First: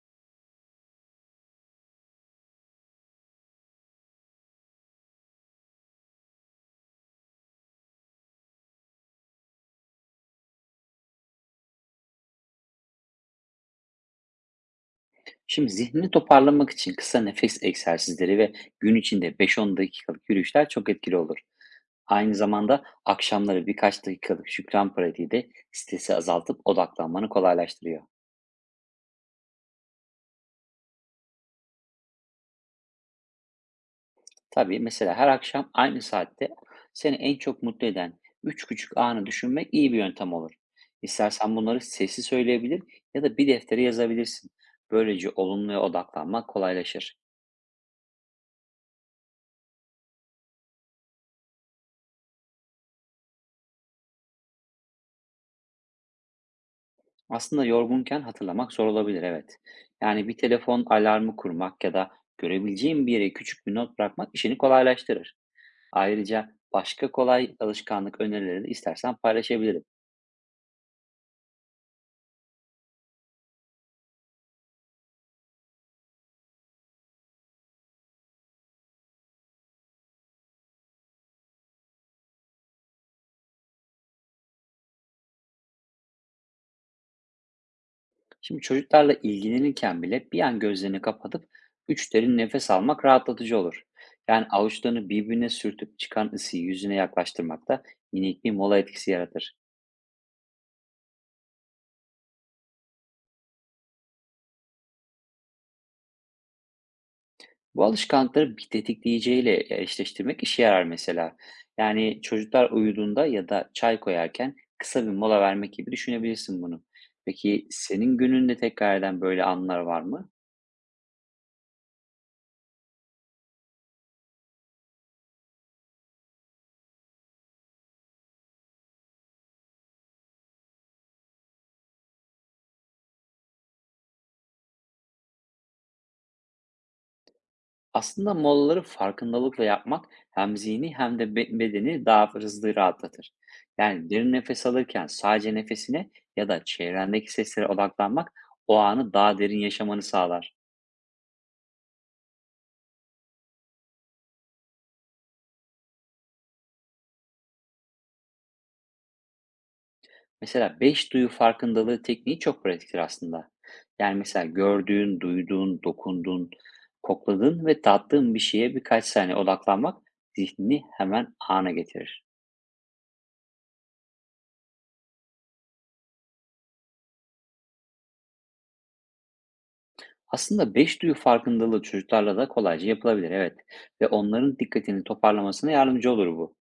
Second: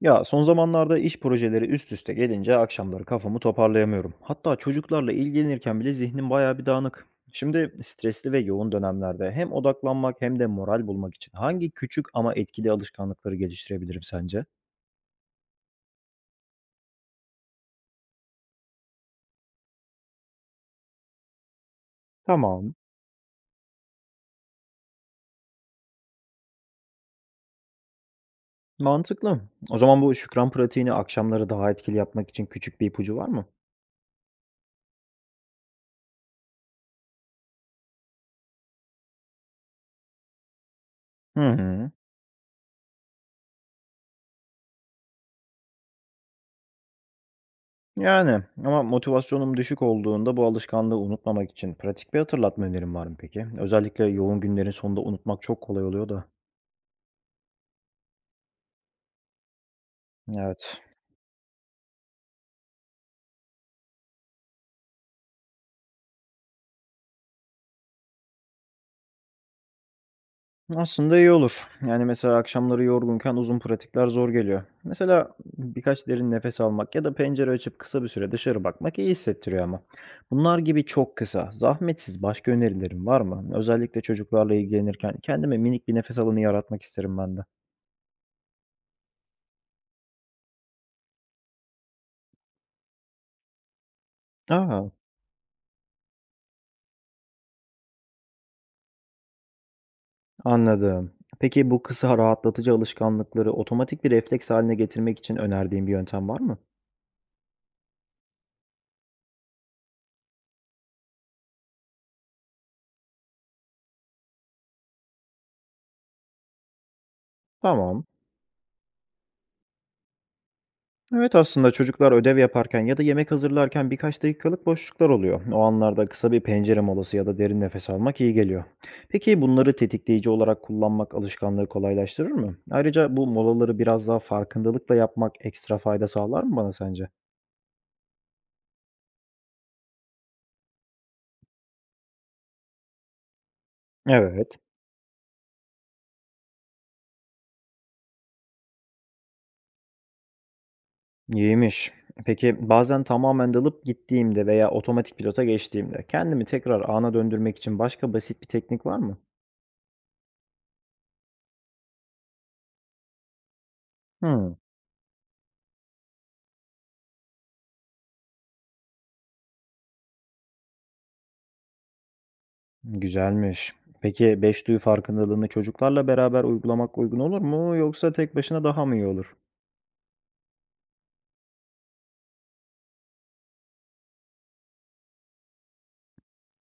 Ya son zamanlarda iş projeleri üst üste gelince akşamları kafamı toparlayamıyorum. Hatta çocuklarla ilgilenirken bile zihnim bayağı bir dağınık. Şimdi stresli ve yoğun dönemlerde hem odaklanmak hem de moral bulmak için hangi küçük ama etkili alışkanlıkları geliştirebilirim sence? Şimdi zihnini toparlamak için kısa nefes egzersizleri ve gün içinde 5-10 dakikalık yürüyüşler çok etkili olur. Aynı Tamam. zamanda akşamları birkaç dakikalık şükran pratiği de stresi azaltıp odaklanmanı kolaylaştırıyor. Mantıklı. O zaman bu şükran pratiğini akşamları daha etkili yapmak için küçük bir ipucu var mı? Tabii mesela her akşam aynı saatte seni en çok mutlu eden 3 küçük anı düşünmek iyi bir yöntem olur. Hı İstersen bunları hı. sesli söyleyebilir ya da bir deftere yazabilirsin. Böylece olumluya odaklanmak kolaylaşır. Yani ama motivasyonum düşük olduğunda bu alışkanlığı unutmamak için pratik bir hatırlatma önerim var mı peki? Özellikle yoğun günlerin sonunda unutmak çok kolay oluyor da. Aslında yorgunken hatırlamak zor olabilir, evet. Yani bir Evet. telefon alarmı kurmak ya da görebileceğim bir yere küçük bir not bırakmak işini kolaylaştırır. Ayrıca başka kolay alışkanlık önerileri de istersen paylaşabilirim. Aslında iyi olur. Yani, mesela akşamları yorgunken uzun pratikler zor geliyor. Mesela birkaç derin nefes almak ya da pencere açıp kısa bir süre dışarı bakmak iyi hissettiriyor ama. Bunlar gibi çok kısa, zahmetsiz başka önerilerin var mı? Özellikle çocuklarla ilgilenirken kendime minik bir nefes alanı yaratmak isterim ben de. Şimdi çocuklarla ilgilenirken bile bir an gözlerini kapatıp üç derin nefes almak rahatlatıcı olur. Yani A! avuçlarını birbirine sürtüp çıkan ısıyı yüzüne yaklaştırmak da minik bir mola etkisi yaratır. Anladım. Peki bu kısa rahatlatıcı alışkanlıkları otomatik bir refleks hâline getirmek için önerdiğin bir yöntem var mı? Bu alışkanlıkları bir tetikleyiciyle eşleştirmek işe yarar mesela. Yani çocuklar uyuduğunda ya da çay koyarken kısa bir mola vermek gibi düşünebilirsin bunu. Peki Tamam. senin gününde tekrar eden böyle anlar var mı? Evet, aslında çocuklar ödev yaparken ya da yemek hazırlarken birkaç dakikalık boşluklar oluyor. O anlarda kısa bir pencere molası ya da derin nefes almak iyi geliyor. Peki bunları tetikleyici olarak kullanmak alışkanlığı kolaylaştırır mı? Ayrıca bu molaları biraz daha farkındalıkla yapmak ekstra fayda sağlar mı bana sence? Aslında molaları farkındalıkla yapmak hem zihni hem de bedeni daha hızlı rahatlatır. Yani derin Evet, nefes alırken sadece nefesine ya da çevrendeki seslere odaklanmak o anı daha derin yaşamanı sağlar. iyiymiş. Peki bazen tamamen dalıp gittiğimde veya otomatik pilota geçtiğimde kendimi tekrar ana döndürmek için başka basit bir teknik var mı? Mesela 5 duyu farkındalığı tekniği çok pratiktir aslında. Yani mesela Hmm. gördüğün, duyduğun, dokunduğun, kokladığın ve tattığın bir şeye birkaç saniye odaklanmak zihnini hemen ana getirir. Güzelmiş. Peki beş duyu farkındalığını çocuklarla beraber uygulamak uygun olur mu yoksa tek başına daha mı iyi olur? Aslında beş duyu farkındalığı çocuklarla da kolayca yapılabilir, evet. Ve onların dikkatini toparlamasına yardımcı olur bu.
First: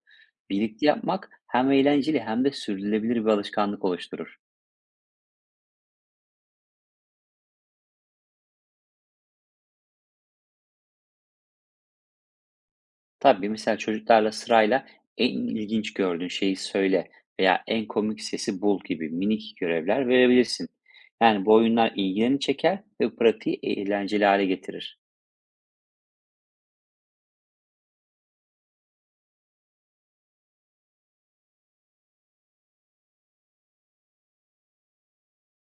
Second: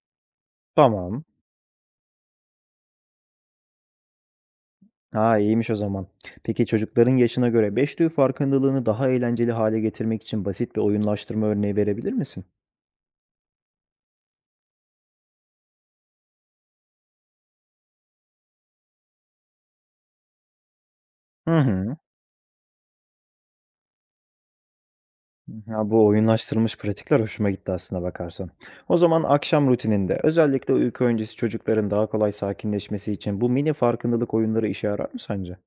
Birlikte Tamam. yapmak hem eğlenceli hem de sürdürülebilir bir alışkanlık oluşturur. Ha iyiymiş o zaman. Peki çocukların yaşına göre beş duyu farkındalığını daha eğlenceli hale getirmek için basit bir oyunlaştırma örneği verebilir misin? Tabii, mesela çocuklarla sırayla "En ilginç gördüğün şeyi söyle." veya "En komik sesi bul." gibi minik görevler verebilirsin. Yani bu Hı oyunlar hı. ilgilerini çeker ve pratiği eğlenceli hâle getirir. Ya bu oyunlaştırılmış pratikler hoşuma gitti aslına bakarsan. O zaman akşam rutininde özellikle uyku öncesi çocukların daha kolay sakinleşmesi için bu mini farkındalık oyunları işe yarar mı sence?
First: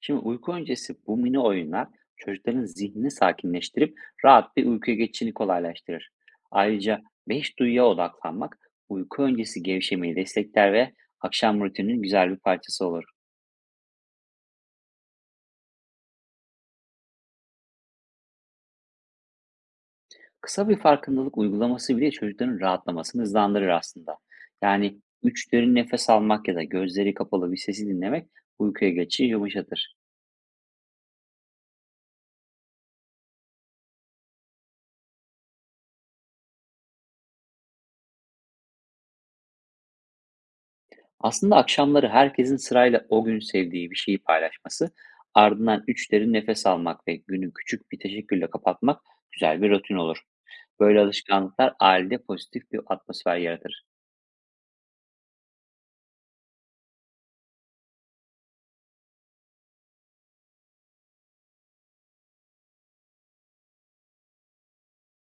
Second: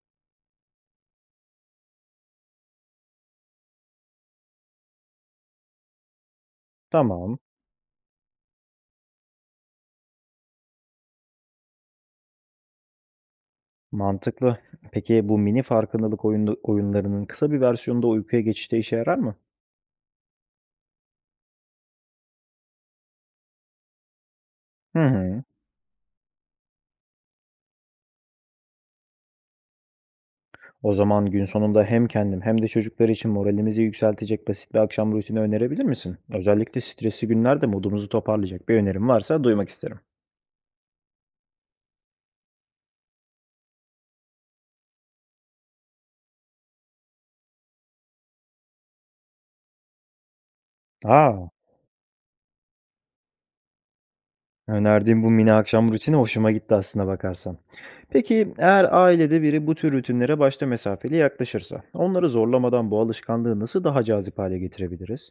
Şimdi uyku öncesi bu mini oyunlar çocukların zihnini sakinleştirip rahat bir uykuya geçişini kolaylaştırır. Ayrıca Tamam. 5 duyuya odaklanmak uyku öncesi gevşemeyi destekler ve akşam rutininin güzel bir parçası olur. Mantıklı. Peki bu mini farkındalık oyunu oyunlarının kısa bir versiyonunda uykuya geçişte işe yarar mı? Kısa bir farkındalık uygulaması bile çocukların rahatlamasını hızlandırır aslında. Hı Yani hı. üç derin nefes almak ya da gözleri kapalı bir sesi dinlemek uykuya geçişi yumuşatır. O zaman gün sonunda hem kendim hem de çocuklar için moralimizi yükseltecek basit bir akşam rutini önerebilir misin? Özellikle stresli günlerde modumuzu toparlayacak bir önerim varsa duymak isterim. Aslında akşamları herkesin sırayla o gün sevdiği bir şeyi paylaşması, ardından üç derin nefes almak ve günü küçük bir teşekkürle kapatmak güzel bir rutin olur. Böyle Aa, alışkanlıklar ailede pozitif bir atmosfer yaratır. önerdiğim bu mini akşam rutini hoşuma gitti aslına bakarsan. Peki eğer ailede biri bu tür rutinlere başta mesafeli yaklaşırsa, onları zorlamadan bu alışkanlığı nasıl daha cazip hale getirebiliriz?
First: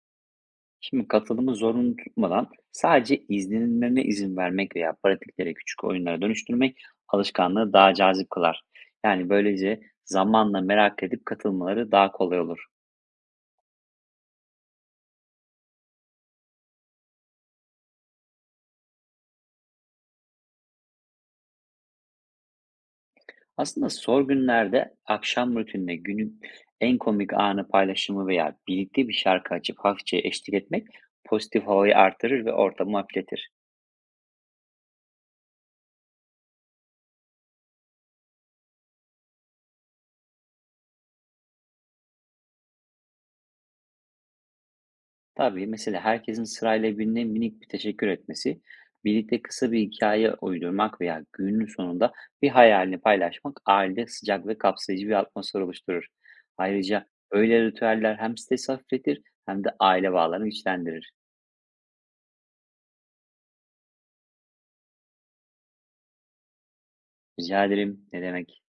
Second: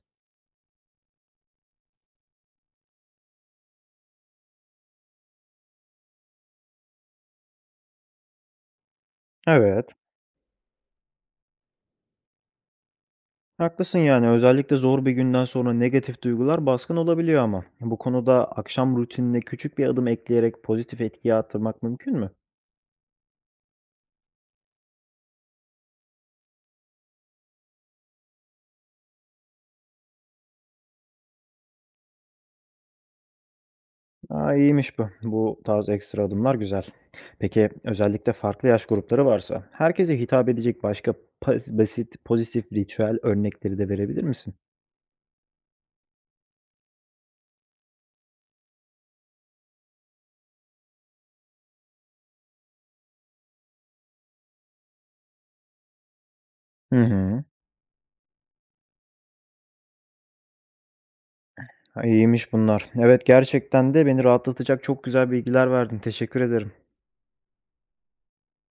Şimdi katılımı zorunlu tutmadan sadece izlenilmeme izin vermek veya pratiklere küçük oyunlara dönüştürmek alışkanlığı daha cazip kılar. Yani böylece Evet. zamanla merak edip katılmaları daha kolay olur. Haklısın yani özellikle zor bir günden sonra negatif duygular baskın olabiliyor ama. Bu konuda akşam rutinine küçük bir adım ekleyerek pozitif etkiyi arttırmak mümkün mü? Aslında sor günlerde akşam rutinine günün en komik anı paylaşımı veya birlikte bir şarkı açıp hafifçe eşlik etmek pozitif havayı artırır ve ortamı hafifletir. Aa, iyiymiş bu. Bu tarz ekstra adımlar güzel. Peki özellikle farklı yaş grupları varsa herkese hitap edecek başka basit pozitif ritüel örnekleri de verebilir misin? Tabii mesela herkesin sırayla birine minik bir teşekkür etmesi, birlikte kısa bir hikaye uydurmak veya günün sonunda bir hayalini paylaşmak ailede sıcak ve kapsayıcı bir atmosfer oluşturur. Hı Ayrıca hı. öyle ritüeller hem stresi hafifletir hem de aile bağlarını güçlendirir. Ha, İyiymiş bunlar. Evet gerçekten de beni rahatlatacak çok güzel bilgiler verdin. Teşekkür ederim. Rica ederim. Ne demek?